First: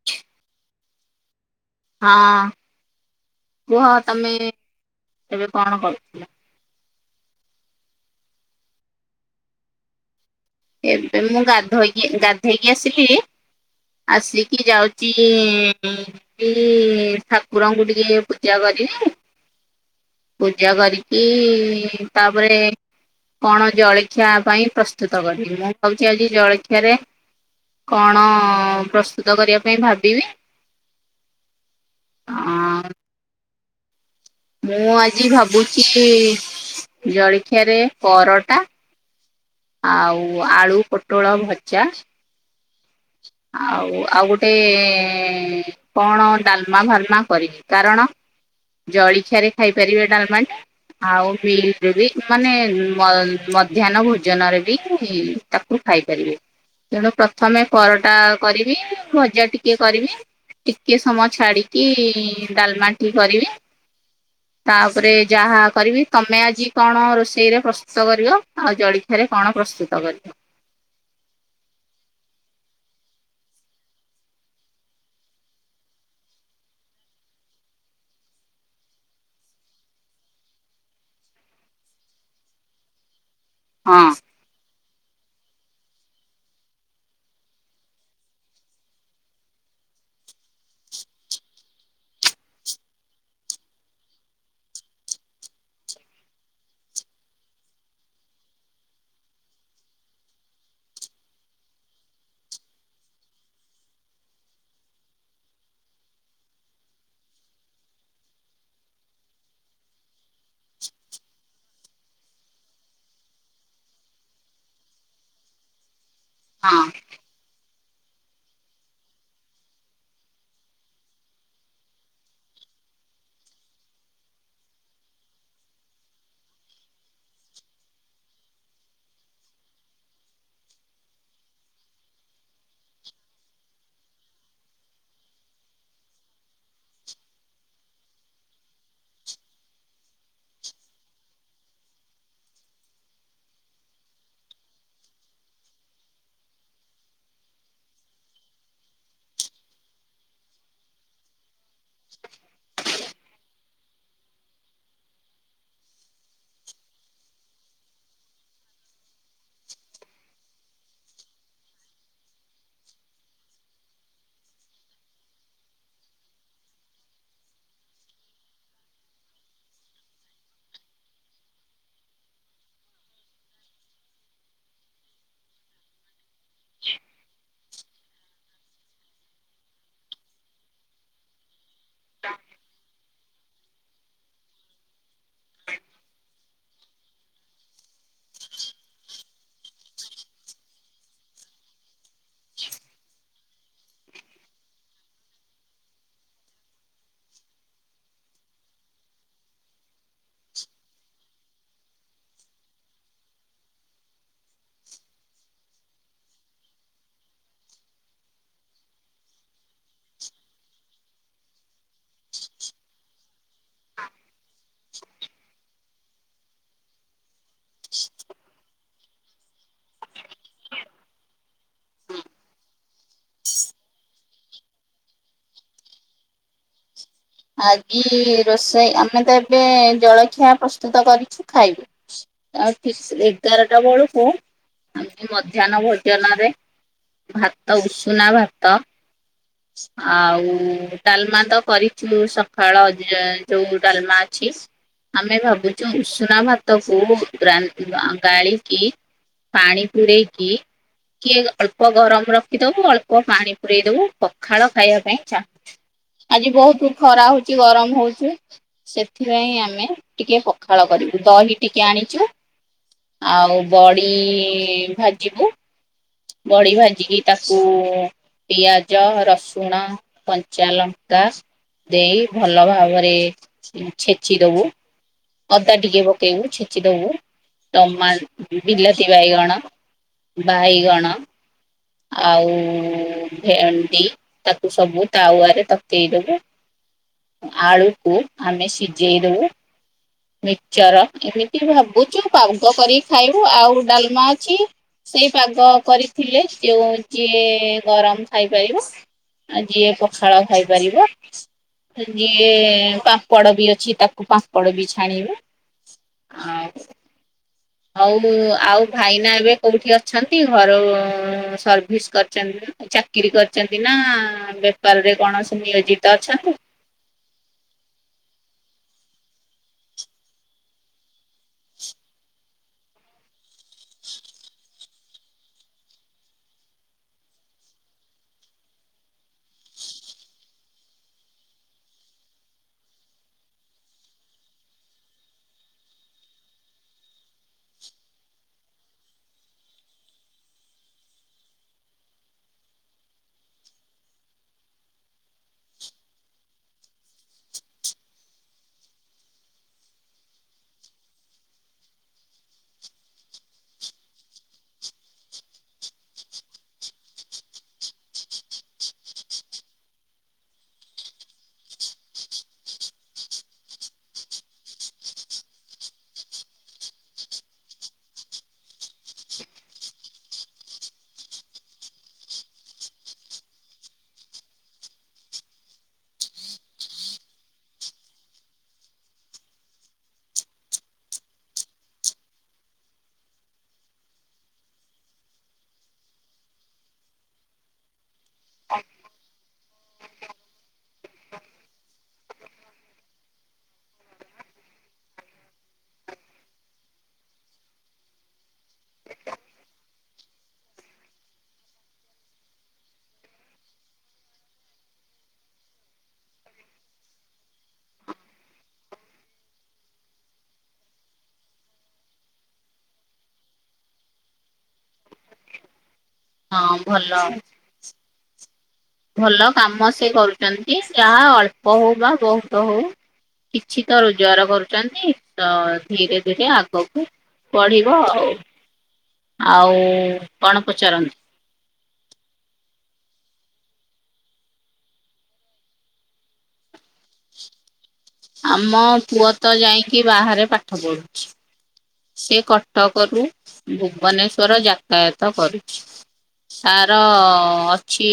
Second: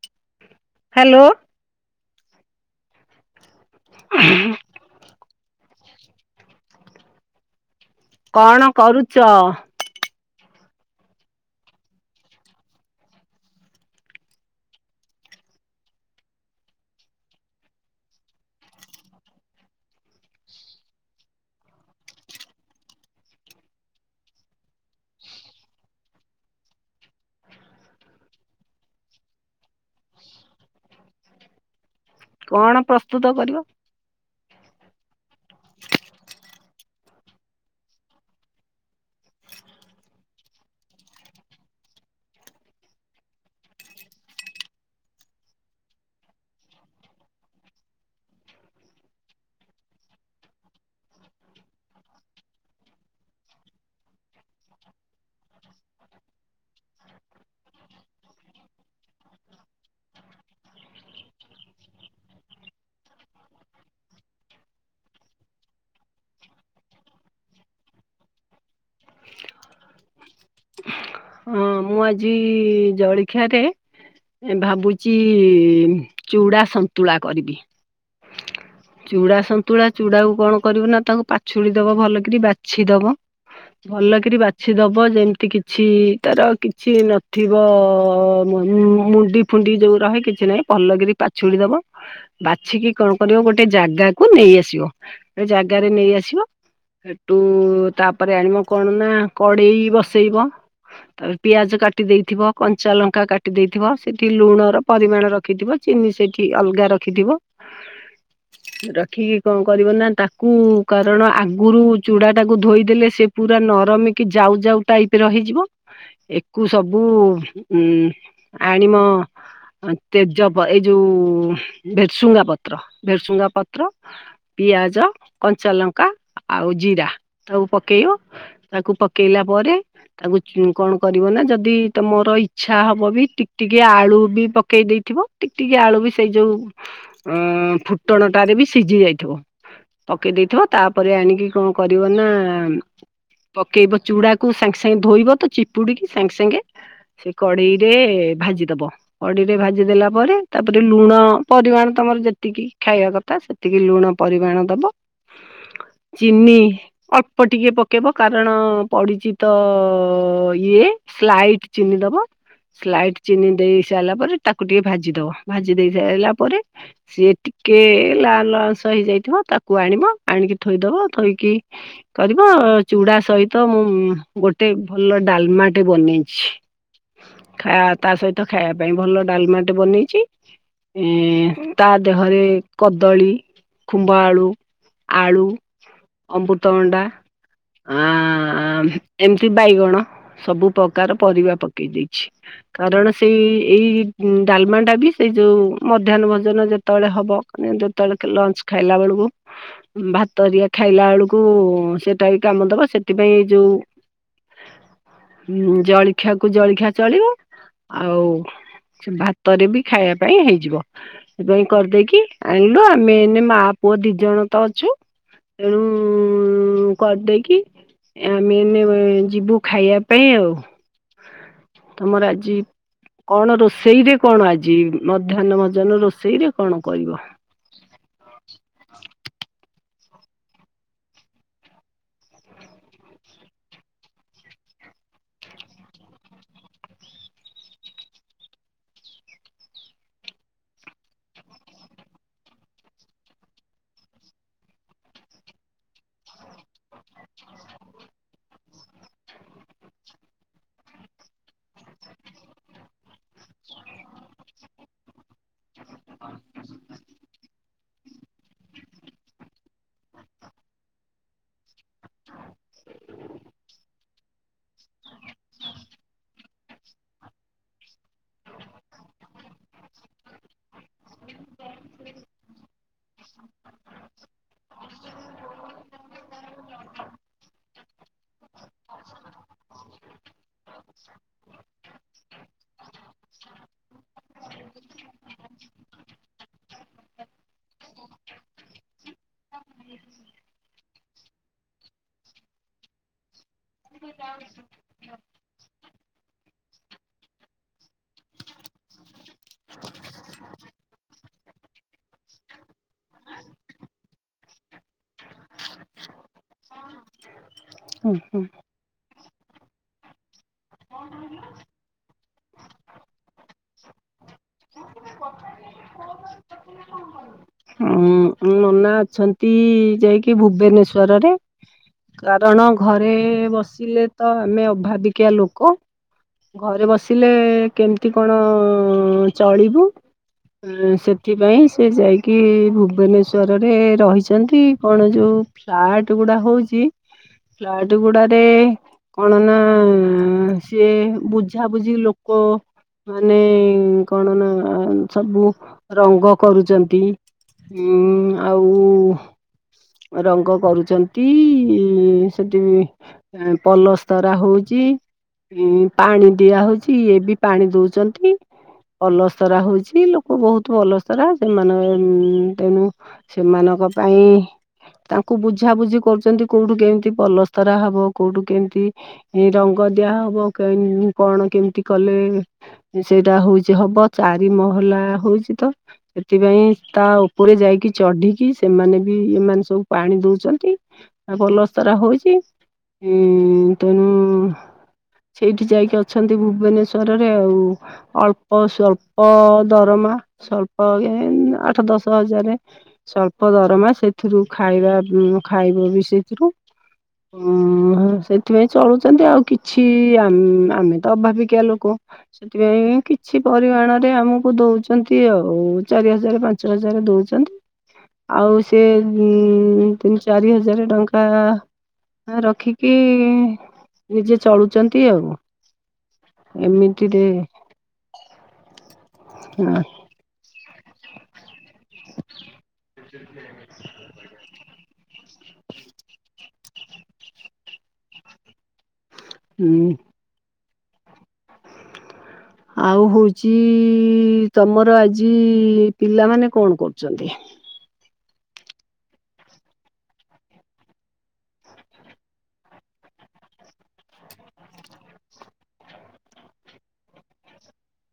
[inaudible] Hello ହାଁ କୁହ ତମେ ଏବେ କଣ କରୁଥିଲ? କଣ କରୁଚ? ଏବେ ମୁଁ ଗାଧୋଇକି ଗାଧେଇକି ଆସିଲି। ଆସିକି ଯାଉଚି ଇଁ ଇଁ-ଠାକୁରଙ୍କୁ ଟିକେ ପୂଜା କରିମି। ପୂଜା କରିକି ତାପରେ କଣ ଜଳଖିଆ ପାଇଁ ପ୍ରସ୍ତୁତ କରିବି, ମୁଁ କହୁଛି ଆଜି ଜଳଖିଆରେ କଣ ପ୍ରସ୍ତୁତ କରିବା ପାଇଁ ଭାବିବି କଣ ଅଁ ପ୍ରସ୍ତୁତ କରିବ? ମୁଁ ଆଜି ଭାବୁଛି କି ଜଳିଖିଆରେ ପରଟା ଆଉ ଆଳୁ, ପୋଟଳ ଭଜା। ଆଉ ଆଉ ଗୋଟେ କଣ ଡାଲମା ଫାଲମା କରିବି, କାରଣ ଜଳଖିଆରେ ଖାଇପାରିବେ ଡାଲମାଟି? ଆଉ ବିଲରେ ବି ମାନେ ମ ମଧ୍ୟାହ୍ନ ଭୋଜନରେ ବି ତାକୁ ଖାଇପାରିବେ, ତେଣୁ ପ୍ରଥମେ ପରଟା କରିବି, ଭଜା ଟିକେ କରିବି। ଟିକେ ସମୟ ଛାଡି଼କି ଡାଲମାଟି କରିବି। ହ ତାପରେ ଯାହା କରିବି, ତମେ ଆଜି କଣ ରୋଷେଇରେ ପ୍ରସ୍ତୁତ କରିବ? ଆଉ ଜଳି ଏଠାରେ କଣ ପ୍ରସ୍ତୁତ କରିବ? ହଁ ମୁଁ ଆଜି ଜଳଖିଆ ରେ ଭାବୁଚି ଚୁଡ଼ା ସନ୍ତୁଳା କରିବି। ଚୁଡା଼ ସନ୍ତୁଳା ଚୁଡା଼କୁ କଣ କରିବୁ ନା ତାଙ୍କୁ ପାଛୁଳି ଦବ ଭଲକିରି ବାଛି ଦବ। ହଁ ଭଲ କିରି ବାଛି ଦବ ଯେମିତି କିଛି ତାର କି କିଛି ନଥିବ ମୁଣ୍ଡି ଫୁଣ୍ଡି ଯୋଉ ରହେ କିଛି ନାହିଁ ଭଲ କରି ପାଛୁଳି ଦବ। ବାଛିକି କଣ କରିବ ଗୋଟେ ଜାଗାକୁ ନେଇ ଆସିବ, ଗୋଟେ ଜାଗାରେ ନେଇଆସିବ। ସେଠୁ ତାପରେ ଆଣିବ କଣ ନା କଡେ଼ଇ ବସେଇବ। ତାପରେ ପିଆଜ କାଟି ଦେଇଥିବ, କଞ୍ଚା ଲଙ୍କା କାଟି ଦେଇଥିବ, ସେଇଠି ଲୁଣର ପରିମାଣ ରଖିଥିବ। ଚିନି ସେଠି ଅଲଗା ରଖିଥିବ। ରଖିକି କଣ କରିବ ନା ତାକୁ କାରଣ ଆଗରୁ ଚୁଡ଼ା ଟାକୁ ଧୋଇଦେଲେ ସେ ପୁରା ନରମିକି ଯାଉ ଯାଉ ଟାଇପିର ହେଇଯିବ। ଏକୁ ହଁ। ସବୁ ଆଣିମ ତେଜପ ଏଇ ଯୋଉ ଭେଟସୁଙ୍ଗା ପତ୍ର, ଭେଟସୁଙ୍ଗା ପତ୍ର। ପିଆଜ, କଞ୍ଚାଲଙ୍କା ଆଉ ଜିରା ତାକୁ ପକେଇବ। ତାକୁ ପକେଇଲା ପରେ ତାକୁ କଣ କରିବ ନା ଯଦି ତମର ଇଚ୍ଛା ହବ ବି ଟିକ୍ ଟିକେ ଆଳୁ ବି ପକେଇ ଦେଇଥିବ। ଟିକ୍ ଟିକ୍ ଆଳୁ ବି ସେଇ ଯୋଉ‌ ଫୁଟଣଟାରେ ବି ସିଝି ଯାଇଥିବ। ପକେଇ ଦେଇେଇଥିବ ତାପରେ ଆଣିକି କଣ କରିବ ନା ପକେଇବ ଚୁଡା଼କୁ ସାଙ୍ଗେ ସାଙ୍ଗେ ଧୋଇବତ ଚିପୁଡି଼କି ସାଙ୍ଗେ ସାଙ୍ଗେ ସେ କଡ଼େଇରେ ଭାଜିଦବ, କଡ଼େଇରେ ଭାଜି ଦେେଲା ପରେ ତାପରେ ଲୁଣ ପରିମାଣ ତମର ଯେତିକି ଖାଇବା କଥା ସେତିକି ଲୁଣ ପରିମାଣ ଦବ। ଚିନି ଅଳ୍ପ ଟିକେ ପକେଇବ କାରଣ ପଡ଼ିଛି। ତ ଇଏ ସ୍ଲାଇଟ୍ ଚିନି ଦବ। ସ୍ଲାଇଟ୍ ଚିନି ଦେଇ ସାରିଲା ପରେ ତାକୁ ଟିକେ ଭାଜି ଦବ, ଭାଜି ଦେଇ ସାରିଲା ପରେ ସିଏ ଟିକେ ଲା ଲଂସ ହେଇଯାଇଥିବ ତାକୁ ଆଣିବ ଆଣିକି ଥୋଇଦବ ଥୋଇକି କରିବ ଚୁଡା଼ ସହିତ ମୁଁ ଗୋଟେ ଭଲ ଡାଲମାଟେ ବନେଇ ଛିଃ। ଖା ତା ସହିତ ଖାଇବା ପାଇଁ ଭଲ ଡାଲମାଟେ ବନେଇଛି ଏ ତା ଦେହରେ କ କଦଳୀ, ଖୁମ୍ଭ ଆଳୁ, ଆଳୁ, ଅମୃତ ବଣ୍ଡା ଉଁ ଉଁ ଏମିତି ବାଇଗଣ। ସବୁ ପ୍ରକାର ପରିବା ପକେଇ ଦେଇଛି। କାରଣ ସେଇ ଏଇ ଡାଲମାଟା ବି ସେଇ ଯୋଉ ମଧ୍ୟାନ ଭୋଜନ ଯେତ ଜେତେବେଳେ ହବ ଯେତେବେଳେ ଲଞ୍ଚ ଖାଇଲା ବେଳକୁ ଭାତହରିଆ ଖାଇଲା ଏଳୁକୁ ସେଟା ବି କାମ ଦବ ସେଥିପାଇଁ ଯୋଉ ଜଳଖିଆ କୁ ଜଳଖିଆ ଚଳିବ ଆଉ ସ ଭାତରେ ବି ଖାଇବା ପାଇଁ ହେଇଯିବ ସେଥିପାଇ କରିଦେଇକି ଆଣିଲୁ ଆମେ ଏଇନେ ମା ପୁଅ ଦି ଜଣ ତ ଅଛୁ ତେଣୁ କରିଦେଇକି ଆମେ ଏଇନେ ଯିବୁ ଖାଇବା ପାଇଁ ଆଉ। ତୁମର ଆଜି କଣ ରୋଷେଇ ରେ କଣ ଆଜି ମଧ୍ୟାହ୍ନ ଭୋଜନ ରୋଷେଇରେ କଣ କରିବ? ଆଜି ରୋଷେଇ ଆମେ ତ ଏବେ ଜଳଖିଆ ପ୍ରସ୍ତୁତ କରିଛୁ ଖାଇବୁ। ଆଉଠିକ ଏଗାରଟା ବେଳକୁୁ ଏମିତି ମଧ୍ୟାହ୍ନ ଭୋଜନ ରେ ଭାତ ଉଷୁନା ଭାତ ଆଉ ଡାଲମା ତ କରିଚୁ ସକାଳ ଯ ଯୋଉ ଡାଲମା ଅଛି। ଆମେ ଭାବୁଛୁ ଉଷୁନା ଭାତ କୁ ଗ୍ରା ଗାଳିକି ପାଣି ପୁରେଇକି ଟିକିଏ ଅଳ୍ପ ଗରମ ରଖିଦବୁ ଅଳ୍ପ ପାଣି ପୁରେଇ ଦବୁ ପଖାଳ ଖାଇବା ପାଇଁ ଚାହୁଁଚୁ। ଆଜି ବହୁତ ଖରା ହଉଛି ଗରମ ହଉଛି। ସେଥିପାଇଁ ଆମେ ଟିକେ ପଖାଳ କରିବୁ ଦହି ଟିକେ ଆଣିଛୁ। ଆଉ ବଡ଼ି ଭାଜିବୁ। ବଡି ଭାଜିିକି ତାକୁ ପିଆଜ ରସୁଣ କଞ୍ଚା ଲଙ୍କା ଦେଇ ଭଲ ଭାବରେ ଛେଚି ଦବୁ। ଅଦା ଟିକେ ପକେଇବୁ ଛେଚି ଦବୁ ଟମା ବିଲାତିବାଇଗଣ ବାଇଗଣ ଆଉ ଭେଣ୍ଡି ତାକୁ ସବୁ ତାୱଆରେ ତତେଇଦବୁ ଆଳୁକୁ ଆମେ ସିଝେଇ ଦବୁ। ମିକ୍ସଚର ଏମିତି ଭାବୁଛୁ ପାଗ କରିକି ଖାଇବୁ ଆଉ ଡାଲମା ଅଛି। ସେଇ ପାଗ କରିଥିଲେ ଯୋଉ ଯିଏ ଗରମ ଖାଇପାରିବ ଆ ଯିଏ ପଖାଳ ଖାଇପାରିବ ଯିଏ ପାମ୍ପଡ ବି ଅଛି ତାକୁ ପାମ୍ପଡ ବି ଛାଣିବୁ। ଆଁ ହୁଁ ହଉ ହୁଁ। ଆଉ ଭାଇନା ଏବେ କୋଉଠି ଅଛନ୍ତି ଘର ସର୍ଭିସ୍ କରିଛନ୍ତିି ପା? ଆ ଚାକିରି କରିଛନ୍ତି ନା ବେପାରରେ କଣସିଏ ନିୟୋଜିତ ଅଛନ୍ତି? ଉଁ ନନା ଅଛନ୍ତି ଯାଇକି ଭୁବନେଶ୍ଵରରେ କାର ଜଣଙ୍କ ଘରେ ବସିଲେ ତ ଆମେ ଅଭାବିକିଆ ଲୋକ। ଘରେ ବସିଲେ କେମିତି କଣ ଚଳିବୁ। ହ ସେଥିପାଇଁ ସେ ଯାଇକି ଭୁବନେଶ୍ ସ୍ଵରରେ ରହିଛନ୍ତି କଣ ଯୋଉ ଫ୍ଲାଟ ଗୁଡା ହଉଛି ଫ୍ଲାଟ ଗୁଡ଼ାରେ କଣ ନା ସିଏ ବୁଝାବୁଝି ଲୋକ ମାନେ କଣ ନା ସବୁ ରଙ୍ଗ କରୁଛନ୍ତି। ଉଁ ଆଉ ରଙ୍ଗ କରୁଛନ୍ତି ସେଠି ଏଁ ପଲସ୍ତରା ହୋଉଚି। ଇଁ ପାଣି ଦିଆହୋଉଚି ଇଏ ବି ପାଣି ଦୋଉଚନ୍ତି। ପଲସ୍ତରା ହୋଉଚି ଲୋକ ବହୁତ ପଲସ୍ତରା ସେମାନେ ଏ ମ୍ ତେଣୁ ସେମାନଙ୍କ ପାଇଁ ତାଙ୍କୁ ବୁଝାବୁଝି କରୁଚନ୍ତି କୋଉଠୁ କେମିତି ପଲସ୍ତରା ହବ କୋଉଠୁ କେମିତି ଇ ରଙ୍ଗ ଦିଆ ହବ କେମ୍ କଣ କେମିତି କଲେ ସେଇଟା ହଉଚି ହବ ଚାରି ମହଲା ହଉଚି ତ ସେଥିପାଇଁ ତା ଉପରେ ଯାଇକି ଚଢିକି ସେମାନେ ବି ଏମାନେ ସବୁ ପାଣି ଦଉଚନ୍ତି। ଆଁ ପଲସ୍ତରା ହଉଚି ଉଁ ତେଣୁ ସେଇଠି ଯାଇକି ଅଛନ୍ତି ଭୁବନେଶ୍ଵରରେ ଆଉ। ଅଳ୍ପ ସ୍ଵଳ୍ପ ଦରମା ସ୍ଵଳ୍ପ ଏଁ ଆଠ, ଦଶ ଦଶ ହଜାରେ ସ୍ଵଳ୍ପ ଦରମା ସେଇଥିରୁ ଖାଇବା ଉମ୍ ଖାଇବ ବି ସେଇଥିରୁ। ଉଁମ୍ ହଁ ସେଥିପାଇଁ ଚଳୁଚନ୍ତି ଆଉ କିଛି ଆମ୍ ଆମେ ତ ଅଭାବିକିଆ ଲୋକ। ସେଥିପାଇଁ କିଛି ପରିମାଣରେ ଆମକୁ ଦଉଚନ୍ତି ଆଉ ଚାରି ହଜାର ପାଞ୍ଚ ହଜାରେ ଦଉଚନ୍ତି। ଆଉ ସେ ଉଁ ତିନି ଚାରି ହଜାରେ ଟଙ୍କା ରଖିକି ନିଜେ ଚଳୁଚନ୍ତି ଆଉ। ହଁ ଭଲ। ଏମିତିରେ ଭଲ ଅ କାମ ସେ କରୁଚନ୍ତି ଯାହା ଅଳ୍ ବହୁ ବା ବହୁତ ହଉ କିଛି ତ ରୋଜଗାର କରୁଚନ୍ତି। ତ ଧୀରେ ଧୀରେ ଆଗକୁ ବଢିବ ଆଉ। ହୁଁ ଆଉ କଣ ପଚାରନ୍ତୁ? ଆଉ ହଉଚି ତମର ଆଜି ପିଲାମାନେ କଣ କରୁଚନ୍ତି? ଆମ ପୁଅ ତ ଯାଇଁକି ବାହାରେ ପାଠ ପଢୁଚି। ସେ କଟକରୁ ଭୁବନେଶ୍ଵର ଯାତାୟାତ କରୁଚି। ତାର ଅଛି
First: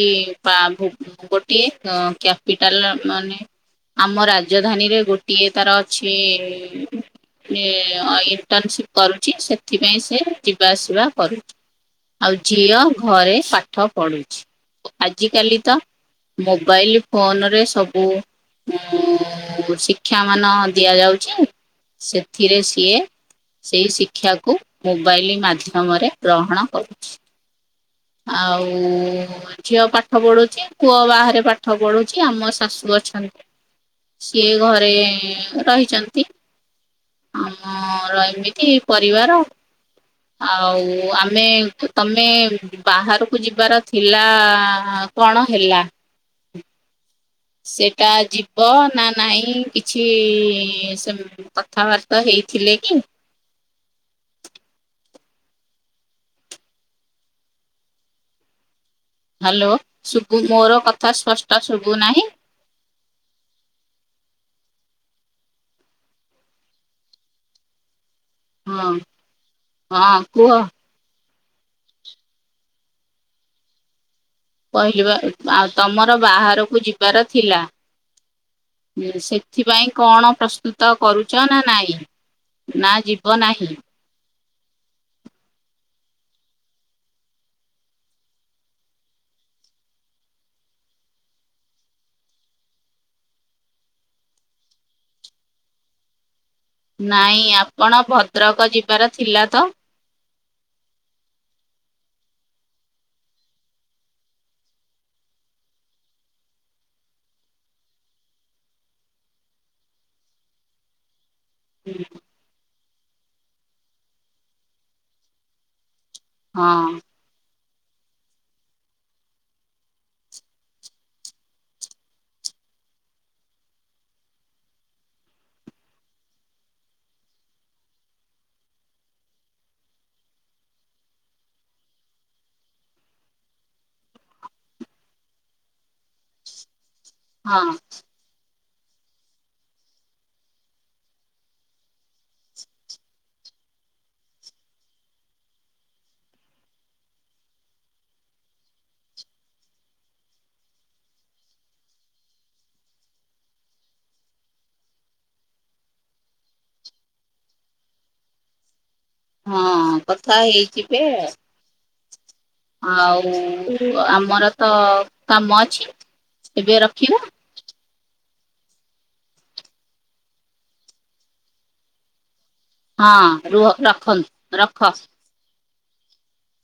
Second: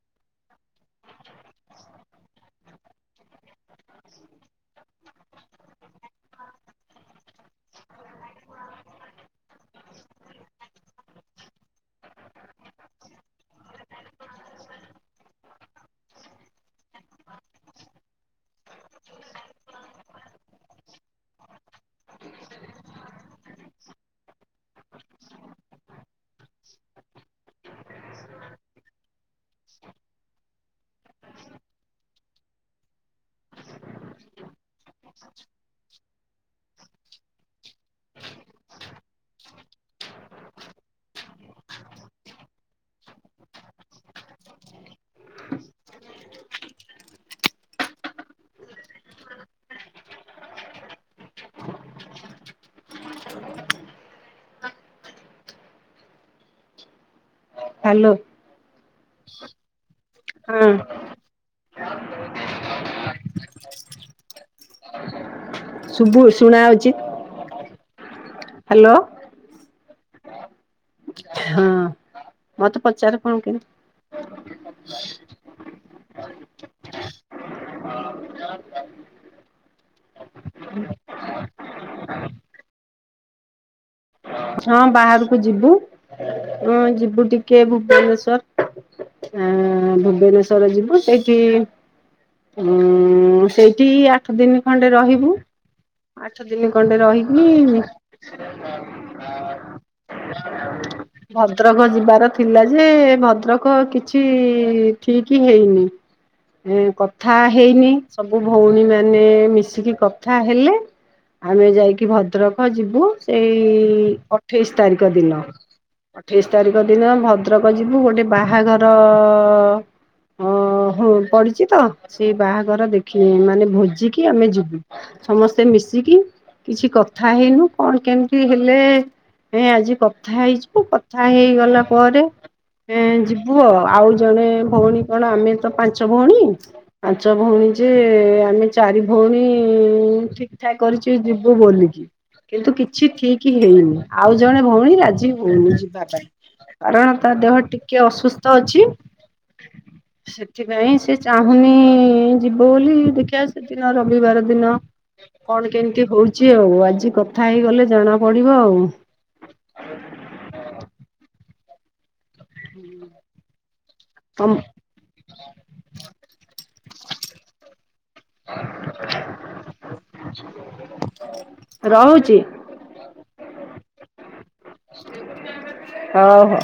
ପା ଭୂ ଗୋଟିଏ କ କ୍ୟାପିଟାଲ ମାନେ ଆମ ରାଜଧାନୀରେ ଗୋଟିଏ ତାର ଅଛି ଇ ଐଇ - ଇଣ୍ଟର୍ନସିପ୍ କରୁଚି ସେଥିପାଇଁ ସେ ଯିବା ଆସିବା କରୁଚି। ଆଉ ଝିଅ ଘରେ ପାଠ ପଢୁଚି। ଆଜିକାଲି ତ ମୋବାଇଲ ଫୋନ ରେ ସବୁ ଉଁ ଶିକ୍ଷା ମାନ ଦିଆ ଯାଉଚି ସେଥିରେ ସିଏ ସେଇ ଶିକ୍ଷାକୁ ମୋବାଇଲ ମାଧ୍ୟମରେ ଗ୍ରହଣ କରୁଚି। ଆଉ ଝିଅ ପାଠ ପଢୁଚି ପୁଅ ବାହାରେ ପାଠ ପଢୁଚି ଆମ ଶାଶୁ ଅଛନ୍ତି। ସିଏ ଘରେ ରହିଚନ୍ତି। ଆମର ଏମିତି ପରିବାର। ଆଉ ଆମେ ତମେ ବାହାରକୁ ଯିବାର ଥିଲା କଣ ହେଲା? ସେଟା ଯିବ ନା ନାଇଁ କିଛି ସେମ୍ କଥାବାର୍ତ୍ତା ହେଇଥିଲେ କି? ହାଲୋ। ହାଲୋ ଶୁବୁ ହଁ ମୋର କଥା ସ୍ପଷ୍ଟ ଶୁବୁ ନାହିଁ? ଶୁବୁ ଶୁଣା ଆଉଚି। ହଁ ହଁ କୁହ। ହଁ। ମତେ ପଚାର କଣ କେମତି। କହିଲି ପା ଆଉ ତମର ବାହାଘରକୁ ଯିବାର ଥିଲା। ହୁଁ, ସେଥିପାଇଁ କଣ ପ୍ରସ୍ତୁତ କରୁଛ ନା ନାଇଁ। ନା ଯିବ ନାହିଁ। ହଁ ବାହାରକୁ ଯିବୁ ହଁ ଯିବୁ ଟିକେ ଭୁବନେଶ୍ଵର। ହଁ ଭୁବନେଶ୍ଵର ଯିବୁ ସେଇଠି ଉଁ ସେଇଠି ଆଠ ଦିନ ଖଣ୍ଡେ ରହିବୁ। ଆଠ ଦିନ ଖଣ୍ଡେ ରହିକି ତାର ଥିଲା ତ। [unintelligible] ଭଦ୍ରକ ଯିବାର ଥିଲା ଯେ ଭଦ୍ରକ କିଛି ଠିକ ହେଇନି। ଏ କଥା ହେଇନି ସବୁ ଭଉଣୀ ମାନେ ମିଶିକି କଥା ହେଲେ। [inaudible] ଆମେ ଯାଇକି ଭଦ୍ରକ ଯିବୁ ସେଇ ଅଠେଇଶି ତାରିଖ ଦିନ। ଅଠେଇଶି ହଁ ତାରିଖ ଦିନ ଭଦ୍ରକ ଯିବୁ ଗୋଟେ ବାହାଘର ଓ ହ ପଡିଛି ତ ସେଇ ବାହାଘର ଦେଖି ମାନେ ଭୋଜିିକି ଆମେ ଯିବୁ। ସମସ୍ତେ ମିଶିକି କିଛି କଥା ହେଇନୁ କଣ କେମିତି ହେଲେ ଏ ଆଜି କଥା ହେଇଯିବୁ କଥା ହେଇଗଲା ପରେ ଏ ଯିବୁ ଆଉ ଜଣେ ଭଉଣୀ କଣ ଆମେ ତ ପାଞ୍ଚ ଭଉଣୀ ପାଞ୍ଚ ହଁ ଭଉଣୀ ଯେ ଆମେ ଚାରି ଭଉଣୀ ଠିକ ଠାକ୍ କରିଛି ଯିବୁ ବୋଲିକି। କିନ୍ତୁ କିଛି ଠିକ୍ ହେଇନି ଆଉ ଜଣେ ଭଉଣୀ ରାଜି ହଉନି ଯିବା ପାଇଁ। କାରଣ ତା ଦେହ ଟିକେ ଅସୁସ୍ଥ ଅଛି। ସେଥିପାଇଁ ସେ ଚାହୁଁନି ଯିବ ବୋଲି ଦେଖିବା ସେଦିନ ରବିବାର ଦିନ। କଣ କେମିତି ହଉଛି ଆଉ ଆଜି କଥା ହେଇଗଲେ ଜଣା ପଡିବ ଆଉ। ହଁ, କଥା ହେଇଯିବେ। ଆଉ ଆମର ତ କାମ ଅଛି ଏବେ ରଖିବା। ରହୁଛି। ହଁରୁହ, ରଖନ୍ତୁ, ରଖ। ଓ ହୋ।